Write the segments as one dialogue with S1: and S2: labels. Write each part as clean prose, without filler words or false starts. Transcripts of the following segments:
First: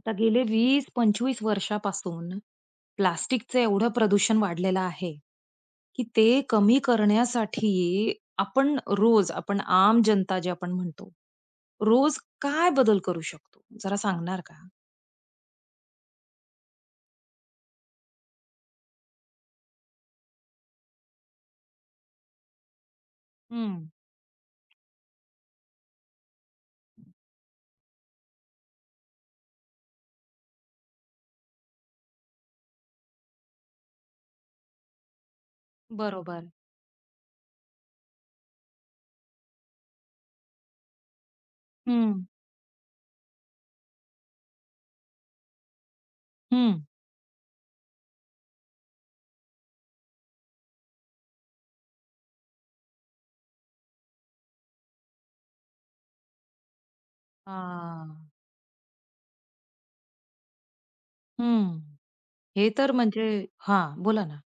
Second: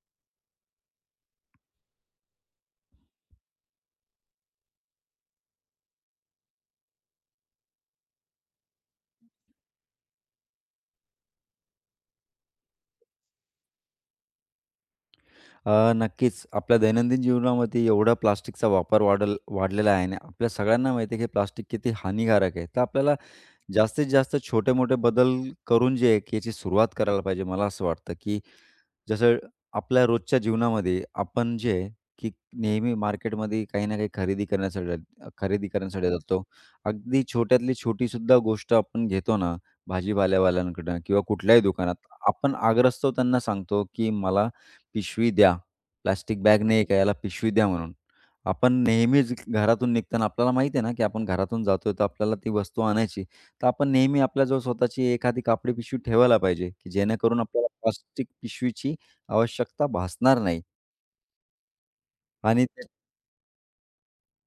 S1: आता गेले 20-25 वर्षापासून प्लास्टिकचं एवढं प्रदूषण वाढलेलं आहे, की ते कमी करण्यासाठी आपण रोज आपण आम जनता जे आपण म्हणतो, रोज काय बदल करू शकतो? जरा सांगणार का?
S2: नक्कीच. आपल्या दैनंदिन जीवनामध्ये एवढा प्लास्टिकचा वापर वाढलेला आहे आणि आपल्या सगळ्यांना माहिती आहे की प्लास्टिक किती हानिकारक आहे. तर आपल्याला
S1: हं.
S2: जास्तीत जास्त छोटे-मोठे बदल करून जे आहे, की याची सुरुवात करायला पाहिजे. मला असं वाटतं, की जसं आपल्या रोजच्या जीवनामध्ये आपण जे आहे, की नेहमी मार्केटमध्ये काही ना काही खरेदी करण्यासाठी खरेदी करण्यासाठी जातो.
S1: बरोबर.
S2: अगदी छोट्यातली छोटीसुद्धा गोष्ट आपण घेतो ना, भाजीपाल्यावाल्यांकडनं किंवा कुठल्याही दुकानात,
S1: हं.
S2: आपण आग्रस्तव त्यांना सांगतो, की मला पिशवी द्या. प्लास्टिक बॅग
S1: हं.
S2: नाही का? याला पिशवी द्या म्हणून. आपण नेहमीच घरातून निघताना आपल्याला माहिती आहे ना, की आपण घरातून जातोय, तर आपल्याला ती वस्तू आणायची. तर आपण नेहमी आपल्या जवळ स्वतःची एखादी कापडी पिशवी ठेवायला पाहिजे, की जेणेकरून आपल्याला
S1: हां.
S2: प्लास्टिक पिशवीची आवश्यकता भासणार नाही
S1: हं.
S2: आणि
S1: हे
S2: ते
S1: तर म्हणजे हां, बोला ना.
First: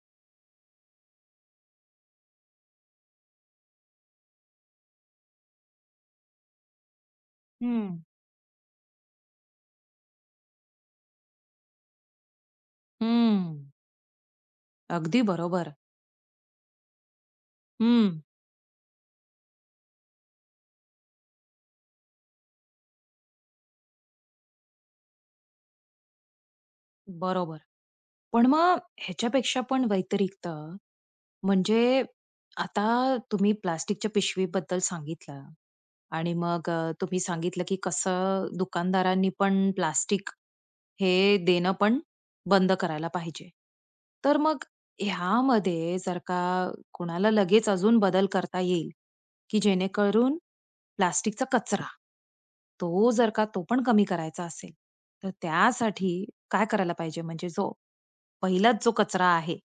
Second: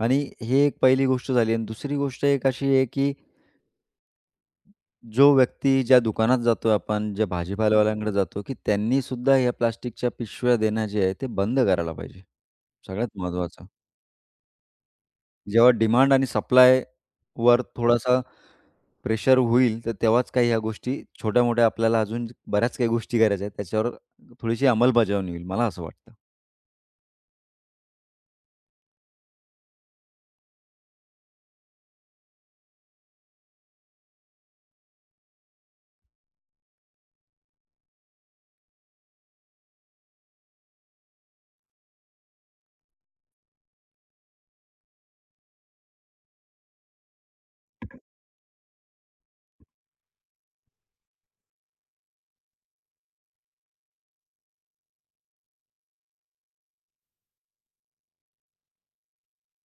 S2: आणि ही एक पहिली गोष्ट झाली आणि दुसरी गोष्ट एक अशी आहे, की जो व्यक्ती ज्या दुकानात जातो आपण, ज्या
S1: हं.
S2: भाजीपालावाल्यांकडे जातो, की त्यांनीसुद्धा या प्लास्टिकच्या पिशव्या देणं जे आहे ते बंद करायला पाहिजे. सगळ्यात महत्त्वाचं.
S1: हं. अगदी
S2: जेव्हा
S1: बरोबर.
S2: डिमांड आणि सप्लायवर हं.
S1: हं,
S2: थोडासा प्रेशर होईल, तर तेव्हाच काही ह्या गोष्टी छोट्या-मोठ्या आपल्याला अजून बऱ्याच काही गोष्टी करायच्या आहेत. त्याच्यावर थोडीशी अंमलबजावणी होईल, मला असं वाटतं.
S1: बरोबर. पण मग ह्याच्यापेक्षा पण व्यतिरिक्त म्हणजे आता तुम्ही प्लास्टिकच्या पिशवीबद्दल सांगितलं आणि मग तुम्ही सांगितलं की कसं दुकानदारांनी पण प्लास्टिक हे देणं पण बंद करायला पाहिजे. तर मग ह्यामध्ये जर का कोणाला लगेच अजून बदल करता येईल, की जेणेकरून प्लास्टिकचा कचरा, तो जर का तो पण कमी करायचा असेल, तर त्यासाठी काय करायला पाहिजे? म्हणजे जो पहिलाच जो कचरा आहे,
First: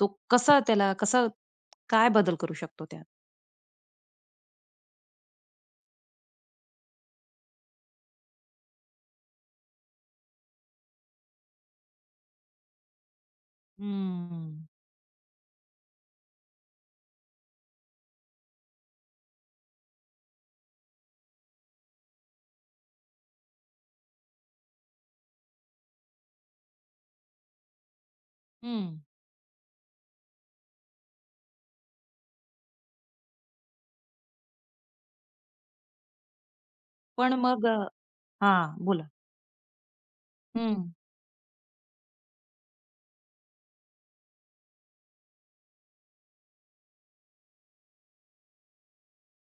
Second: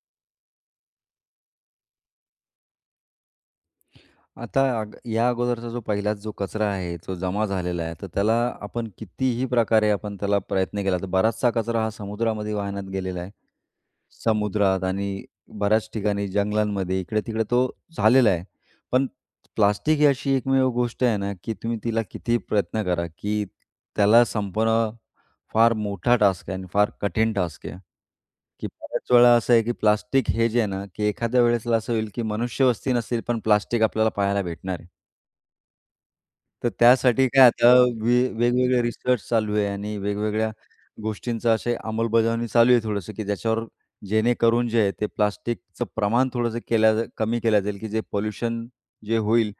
S1: तो कसा त्याला कसा काय बदल करू शकतो त्यात?
S2: आता अग या अगोदरचा जो पहिलाच जो कचरा आहे, जो जमा झालेला आहे, तर त्याला आपण कितीही प्रकारे आपण त्याला प्रयत्न केला, तर बराचसा कचरा हा समुद्रामध्ये वाहण्यात गेलेला आहे.
S1: हम्म.
S2: समुद्रात आणि बऱ्याच ठिकाणी जंगलांमध्ये इकडे-तिकडे तो झालेला आहे. पण प्लास्टिक ही अशी एकमेव गोष्ट आहे ना, की तुम्ही तिला कितीही प्रयत्न करा, की त्याला संपवणं फार मोठा टास्क आहे आणि फार कठीण टास्क आहे. की
S1: हं.
S2: बऱ्याच वेळा असं आहे, की प्लास्टिक हे जे आहे ना, की एखाद्या वेळेसला असं होईल, की मनुष्यवस्ती नसेल, पण प्लास्टिक आपल्याला पाहायला भेटणार आहे. तर त्यासाठी
S1: पण
S2: काय
S1: मग
S2: आता वेगवेगळे
S1: हां, बोला.
S2: रिसर्च चालू आहे आणि वेगवेगळ्या
S1: हं.
S2: गोष्टींचा असे अंमलबजावणी चालू आहे थोडंसं, की ज्याच्यावर जेणेकरून जे आहे ते प्लास्टिकचं प्रमाण थोडंसं केल्या जा कमी केल्या जाईल, की जे पोल्युशन जे होईल,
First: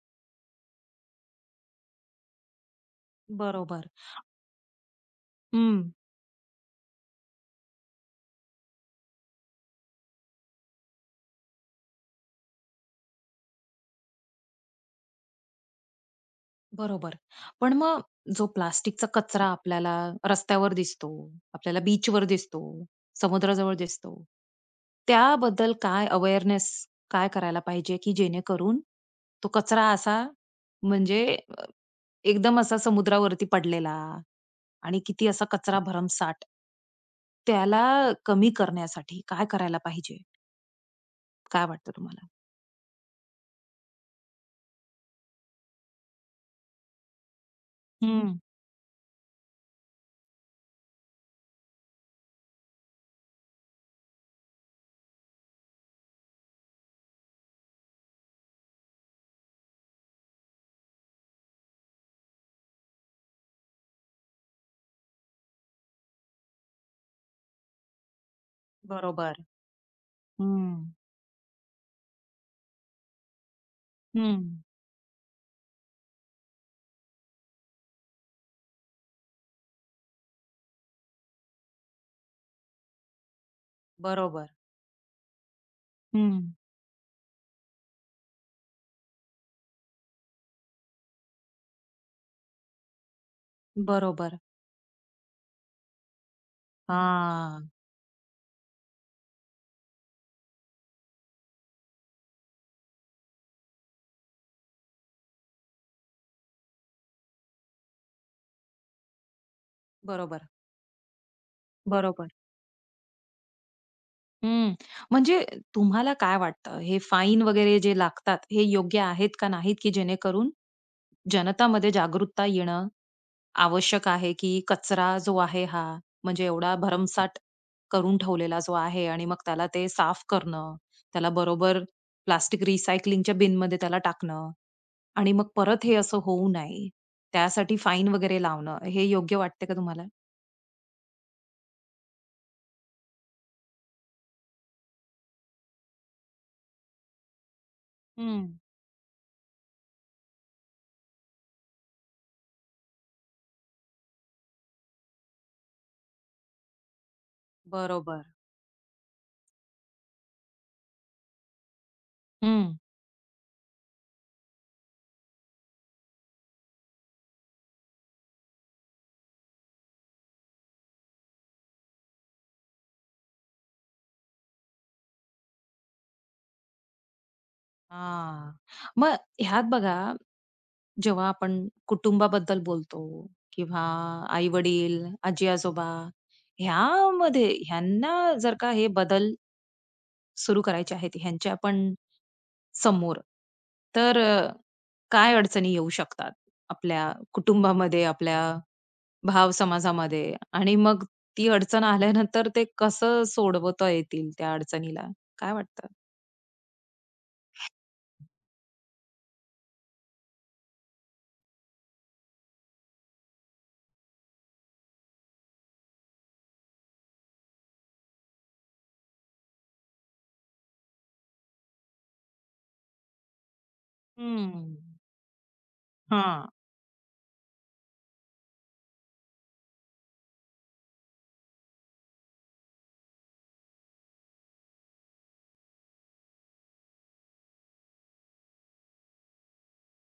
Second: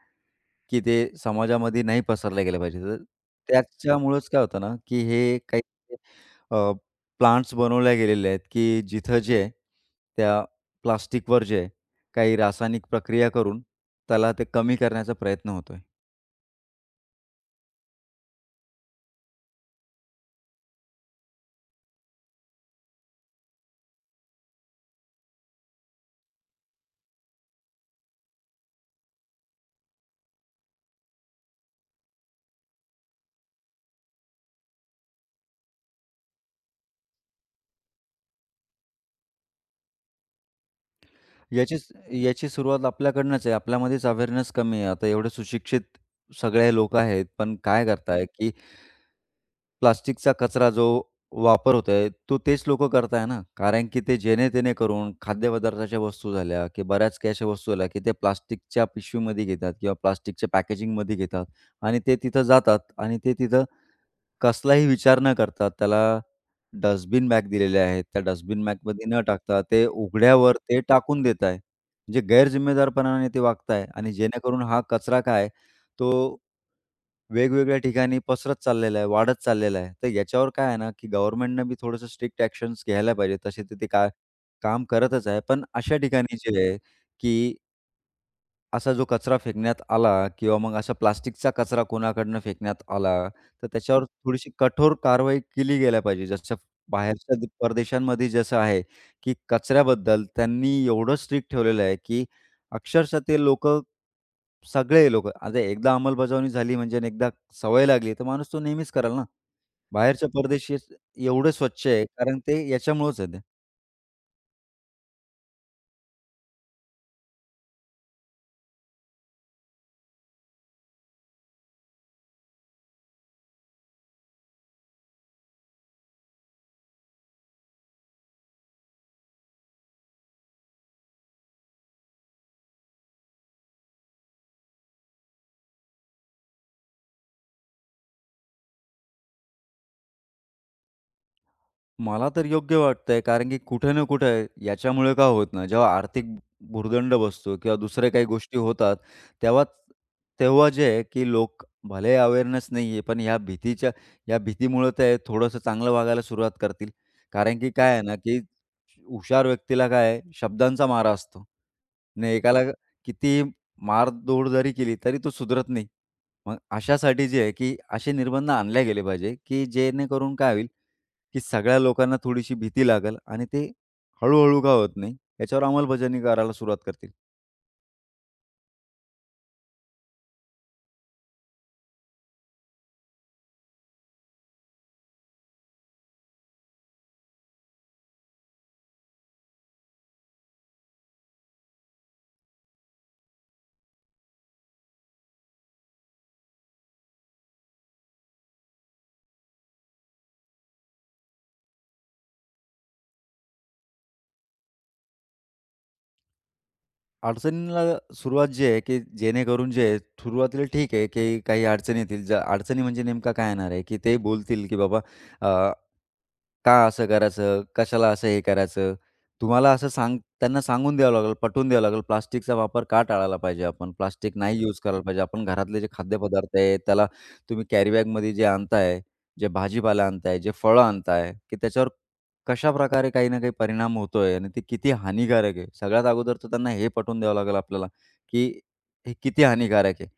S2: की ते समाजामध्ये नाही पसरलं गेलं पाहिजे. तर
S1: बरोबर.
S2: त्याच्यामुळंच काय होतं ना, की हे काही
S1: हं.
S2: प्लांट्स बनवल्या गेलेले आहेत, की जिथं जे आहे त्या प्लास्टिकवर जे आहे काही रासायनिक प्रक्रिया करून त्याला ते कमी करण्याचा प्रयत्न होतोय.
S1: बरोबर. पण मग जो प्लास्टिकचा कचरा आपल्याला रस्त्यावर दिसतो, आपल्याला बीचवर दिसतो, समुद्राजवळ दिसतो. त्याबद्दल काय अवेअरनेस काय करायला पाहिजे, की जेणेकरून तो कचरा असा म्हणजे अ, एकदम असा समुद्रावरती पडलेला आणि किती असा कचरा भरमसाठ. त्याला कमी करण्यासाठी काय करायला पाहिजे? काय
S2: याचीच
S1: वाटतं तुम्हाला?
S2: याची सुरुवात आपल्याकडनंच आहे. आपल्यामध्येच अवेअरनेस कमी आहे. आता एवढे सुशिक्षित सगळे लोक आहेत, पण काय करताय,
S1: हं,
S2: की प्लास्टिकचा कचरा जो वापर होतोय, तो तेच लोक करताय ना. कारण की ते जेणे तेने करून खाद्यपदार्थाच्या वस्तू झाल्या, की बऱ्याच काही अशा वस्तू झाल्या, की ते प्लास्टिकच्या पिशवीमध्ये घेतात किंवा प्लास्टिकच्या पॅकेजिंगमध्ये घेतात आणि ते तिथं जातात आणि ते तिथं कसलाही विचार न करता त्याला डस्टबिन बॅग दिलेल्या आहेत. त्या डस्टबिन बॅगमध्ये न
S1: बरोबर.
S2: टाकता ते उघड्यावर ते
S1: हं,
S2: टाकून देत आहे. म्हणजे गैरजिम्मेदारपणाने ते वागत आणि
S1: हं,
S2: जेणेकरून हा कचरा काय आहे, तो वेगवेगळ्या ठिकाणी पसरत चाललेला आहे, वाढत चाललेला आहे. तर याच्यावर काय आहे ना, की गव्हर्नमेंटनं बी थोडंसं स्ट्रिक्ट ॲक्शन्स घ्यायला पाहिजे. तसे तर ते काय
S1: बरोबर.
S2: काम करतच आहे. पण अशा ठिकाणी
S1: हं,
S2: जे आहे, की असा जो कचरा फेकण्यात आला किंवा मग अशा प्लास्टिकचा कचरा कोणाकडनं फेकण्यात आला, तर त्याच्यावर
S1: बरोबर.
S2: थोडीशी कठोर कारवाई केली गेल्या पाहिजे. जसं बाहेरच्या
S1: हां,
S2: परदेशांमध्ये जसं आहे, की कचऱ्याबद्दल त्यांनी एवढं स्ट्रिक्ट ठेवलेलं आहे, की अक्षरशः ते लोकं सगळे लोकं आता एकदा अंमलबजावणी झाली म्हणजे आणि एकदा सवय लागली, तर माणूस तो नेहमीच करेल ना. बाहेरच्या
S1: बरोबर,
S2: परदेशी एवढे स्वच्छ आहे
S1: बरोबर.
S2: कारण ते याच्यामुळंच आहे.
S1: हं, म्हणजे तुम्हाला काय वाटतं हे फाईन वगैरे जे लागतात, हे योग्य आहेत का नाहीत, की जेणेकरून जनतामध्ये जागरूकता येणं आवश्यक आहे की कचरा जो आहे हा म्हणजे एवढा भरमसाठ करून ठेवलेला जो आहे आणि मग त्याला ते साफ करणं, त्याला बरोबर प्लास्टिक रिसायकलिंगच्या बिनमध्ये त्याला टाकणं आणि मग परत हे असं होऊ नये, त्यासाठी फाईन वगैरे लावणं, हे योग्य वाटते का तुम्हाला?
S2: मला तर योग्य वाटतंय, कारण की कुठे ना कुठे याच्यामुळे काय होत ना, जेव्हा आर्थिक भुर्दंड बसतो किंवा दुसऱ्या काही गोष्टी
S1: हं.
S2: होतात, तेव्हा तेव्हा जे आहे की लोक भले अवेअरनेस नाही आहे, पण ह्या भीतीच्या या भीतीमुळे ते थोडंसं चांगलं वागायला सुरुवात करतील. कारण की काय आहे ना,
S1: बरोबर.
S2: की हुशार व्यक्तीला काय आहे, शब्दांचा मारा असतो. आणि एकाला
S1: हं.
S2: किती मारधूड जरी केली, तरी तो सुधरत नाही. मग अशासाठी जे आहे की असे निर्बंध आणले गेले पाहिजे, की जेणेकरून काय होईल, की सगळ्या लोकांना थोडीशी भीती लागल आणि ते हळू-हळू का होत नाही, याच्यावर अंमलबजावणी करायला सुरुवात करतील.
S1: हां. मग ह्यात बघा, जेव्हा आपण कुटुंबाबद्दल बोलतो किंवा आई-वडील, आजी-आजोबा ह्यामध्ये ह्यांना जर का हे बदल सुरू करायचे आहेत ह्यांच्या पण समोर. तर काय अडचणी येऊ शकतात आपल्या कुटुंबामध्ये, आपल्या भाव समाजामध्ये आणि मग ती अडचण आल्यानंतर ते कसं सोडवता येतील त्या अडचणीला? काय वाटतं?
S2: अडचणीला सुरुवात जी आहे, की जेणेकरून जे आहे, सुरुवातीला ठीक आहे, की काही अडचणी येतील. ज्या अडचणी म्हणजे नेमका काय येणार आहे, की ते बोलतील, की "बाबा अ, का असं करायचं? कशाला असं हे करायचं?" तुम्हाला असं सांग त्यांना सांगून द्यावं लागेल, पटवून द्यावं लागेल. प्लास्टिकचा वापर का टाळायला पाहिजे आपण? प्लास्टिक नाही
S1: हं.
S2: यूज करायला पाहिजे. आपण घरातले जे
S1: हां.
S2: खाद्यपदार्थ आहे, त्याला तुम्ही कॅरीबॅगमध्ये जे आणताय, जे भाजीपाला आणताय, जे फळं आणताय, की त्याच्यावर कशाप्रकारे काही ना काही परिणाम होतोय आणि ते किती हानिकारक आहे. सगळ्यात अगोदर तर त्यांना हे पटवून द्यावं लागेल आपल्याला, की हे किती हानिकारक आहे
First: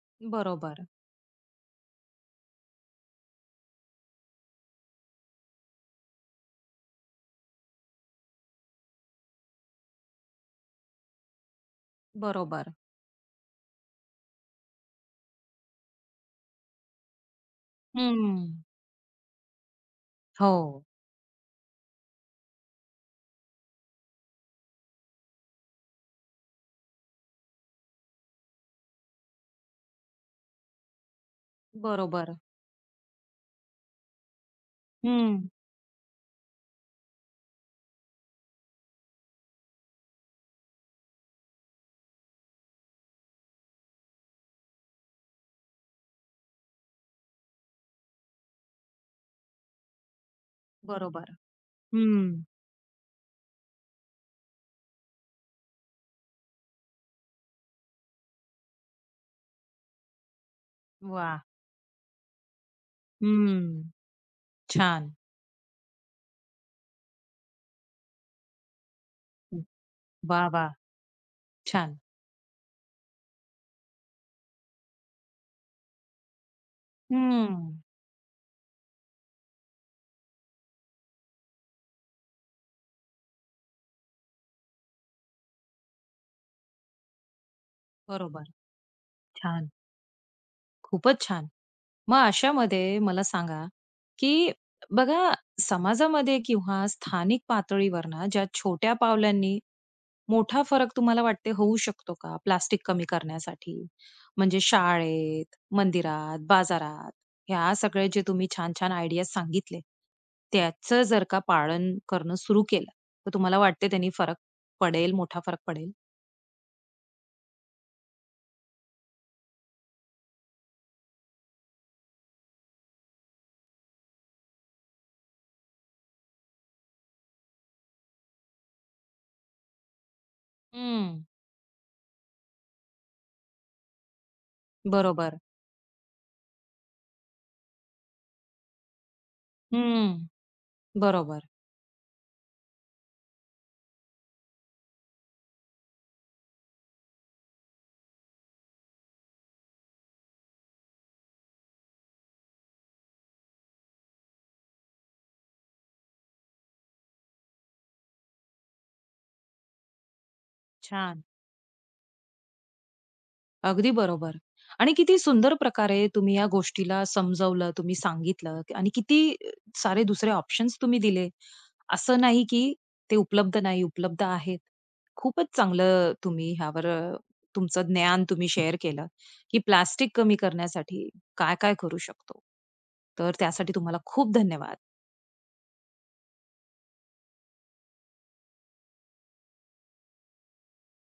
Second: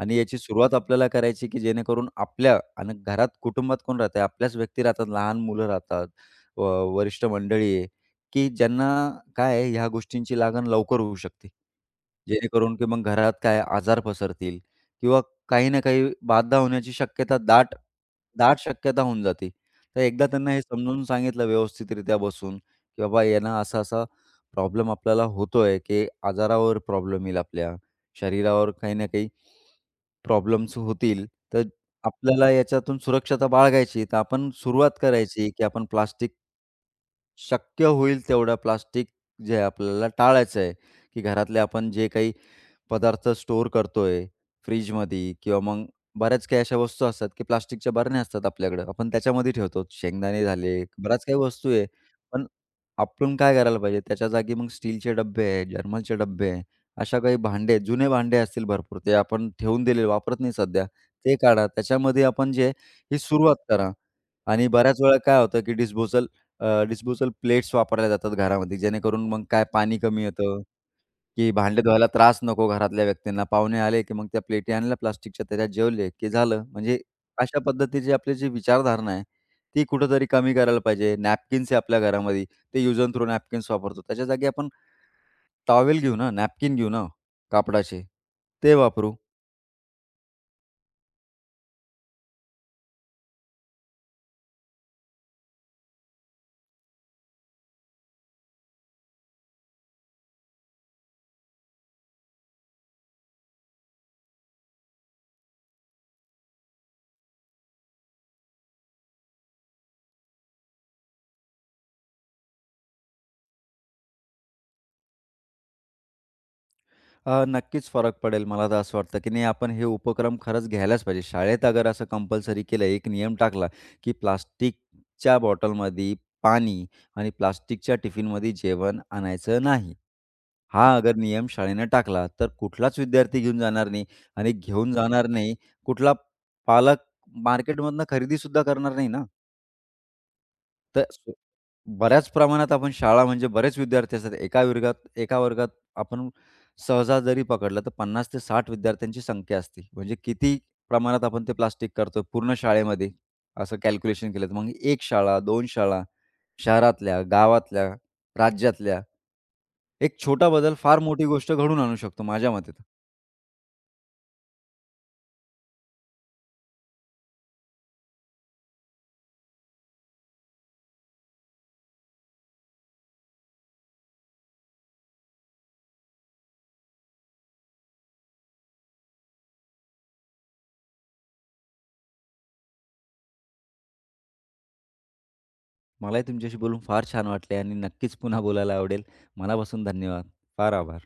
S2: आणि याची सुरुवात
S1: बरोबर,
S2: आपल्याला करायची, की जेणेकरून आपल्या आणि घरात कुटुंबात कोण राहतंय? आपल्याच व्यक्ती राहतात, लहान मुलं राहतात, व वरिष्ठ मंडळी आहे, की ज्यांना काय आहे ह्या गोष्टींची लागण लवकर होऊ शकते.
S1: बरोबर.
S2: जेणेकरून की मग घरात काय आजार पसरतील किंवा काही ना काही बाधा होण्याची शक्यता दाट
S1: हं.
S2: दाट शक्यता होऊन जाते. तर एकदा त्यांना हे
S1: हो.
S2: समजून सांगितलं व्यवस्थितरित्या बसून, की बाबा यांना असा-असा प्रॉब्लेम आपल्याला होतोय, की आजारावर प्रॉब्लेम येईल आपल्या, शरीरावर काही ना काही प्रॉब्लेम्स होतील. तर
S1: बरोबर.
S2: आपल्याला याच्यातून सुरक्षता बाळगायची, तर आपण सुरुवात करायची,
S1: हं.
S2: की आपण प्लास्टिक शक्य होईल तेवढं प्लास्टिक जे आहे आपल्याला टाळायचं आहे, की घरातले आपण जे काही पदार्थ स्टोअर करतोय फ्रिजमध्ये किंवा मग बऱ्याच काही अशा वस्तू असतात, की प्लास्टिकच्या बरण्या असतात आपल्याकडं. आपण त्याच्यामध्ये ठेवतो. शेंगदाणे झाले, बऱ्याच
S1: बरोबर.
S2: काही वस्तू आहे.
S1: हं.
S2: पण आपण काय करायला पाहिजे? त्याच्या जागी मग स्टीलचे डब्बे आहे, जर्मलचे डब्बे आहे, अशा काही भांडे, जुने भांडे असतील भरपूर, ते आपण ठेवून दिलेले, वापरत नाही सध्या. ते
S1: वाह!
S2: काढा. त्याच्यामध्ये आपण जे आहे, ही सुरुवात
S1: हं.
S2: करा. आणि बऱ्याच
S1: छान.
S2: वेळा काय होतं, की डिस्पोजल प्लेट्स वापरल्या जातात घरामध्ये, जेणेकरून मग काय पाणी कमी
S1: वाह,
S2: येतं.
S1: वाह!
S2: की भांडे
S1: छान.
S2: धुवायला त्रास नको घरातल्या व्यक्तींना. पाहुणे आले, की मग त्या प्लेटी आणल्या प्लास्टिकच्या, त्याच्यात जेवले, की झालं. म्हणजे अशा
S1: हं.
S2: पद्धतीची आपली जी विचारधारणा आहे, ती कुठेतरी कमी करायला पाहिजे. नॅपकिन्स आहे आपल्या घरामध्ये, ते यूज अँड थ्रो नॅपकिन्स वापरतो. त्याच्या जागी आपण टॉवेल घेऊ ना, नॅपकिन घेऊ ना कापडाचे,
S1: बरोबर.
S2: ते वापरू.
S1: छान. खूपच छान. मग अशामध्ये मला सांगा, की बघा समाजामध्ये किंवा स्थानिक पातळीवर ना, ज्या छोट्या पावलांनी मोठा फरक तुम्हाला वाटते होऊ शकतो का प्लास्टिक कमी करण्यासाठी? म्हणजे शाळेत, मंदिरात, बाजारात ह्या सगळे जे तुम्ही छान-छान आयडियाज सांगितले, त्याचं जर का पालन करणं सुरू केलं, तर तुम्हाला वाटते त्यांनी फरक पडेल, मोठा फरक पडेल?
S2: नक्कीच फरक पडेल. मला तर असं वाटतं, की नाही आपण हे उपक्रम खरंच घ्यायलाच पाहिजे. शाळेत अगर असं कंपल्सरी केलं, एक नियम टाकला, की प्लास्टिकच्या बॉटलमध्ये पाणी आणि प्लास्टिकच्या टिफिनमध्ये जेवण आणायचं नाही. हा अगर
S1: हं,
S2: नियम शाळेनं टाकला, तर कुठलाच विद्यार्थी घेऊन जाणार नाही आणि घेऊन जाणार
S1: बरोबर.
S2: नाही, कुठला पालक मार्केटमधनं खरेदीसुद्धा करणार नाही ना.
S1: हं,
S2: तर सु
S1: बरोबर.
S2: बऱ्याच प्रमाणात आपण शाळा म्हणजे बरेच विद्यार्थी असतात. एका वर्गात आपण सहसा जरी पकडलं तर 50 ते 60 विद्यार्थ्यांची संख्या असते. म्हणजे किती प्रमाणात आपण ते प्लास्टिक करतो पूर्ण शाळेमध्ये असं कॅल्क्युलेशन केलं तर मग 1 शाळा, 2 शाळा, शहरातल्या, गावातल्या, राज्यातल्या एक छोटा बदल फार मोठी
S1: छान.
S2: गोष्ट घडून आणू शकतो माझ्या मते तर.
S1: अगदी बरोबर. आणि किती सुंदर प्रकारे तुम्ही या गोष्टीला समजावलं, तुम्ही सांगितलं आणि किती सारे दुसरे ऑप्शन्स तुम्ही दिले. असं नाही की ते उपलब्ध नाही, उपलब्ध आहेत. खूपच चांगलं तुम्ही ह्यावर तुमचं ज्ञान तुम्ही शेअर केलं, की प्लास्टिक कमी करण्यासाठी काय-काय करू शकतो. तर त्यासाठी तुम्हाला खूप धन्यवाद.
S2: मलाही तुमच्याशी बोलून फार छान वाटले आणि नक्कीच पुन्हा बोलायला आवडेल. मनापासून धन्यवाद. फार आभार.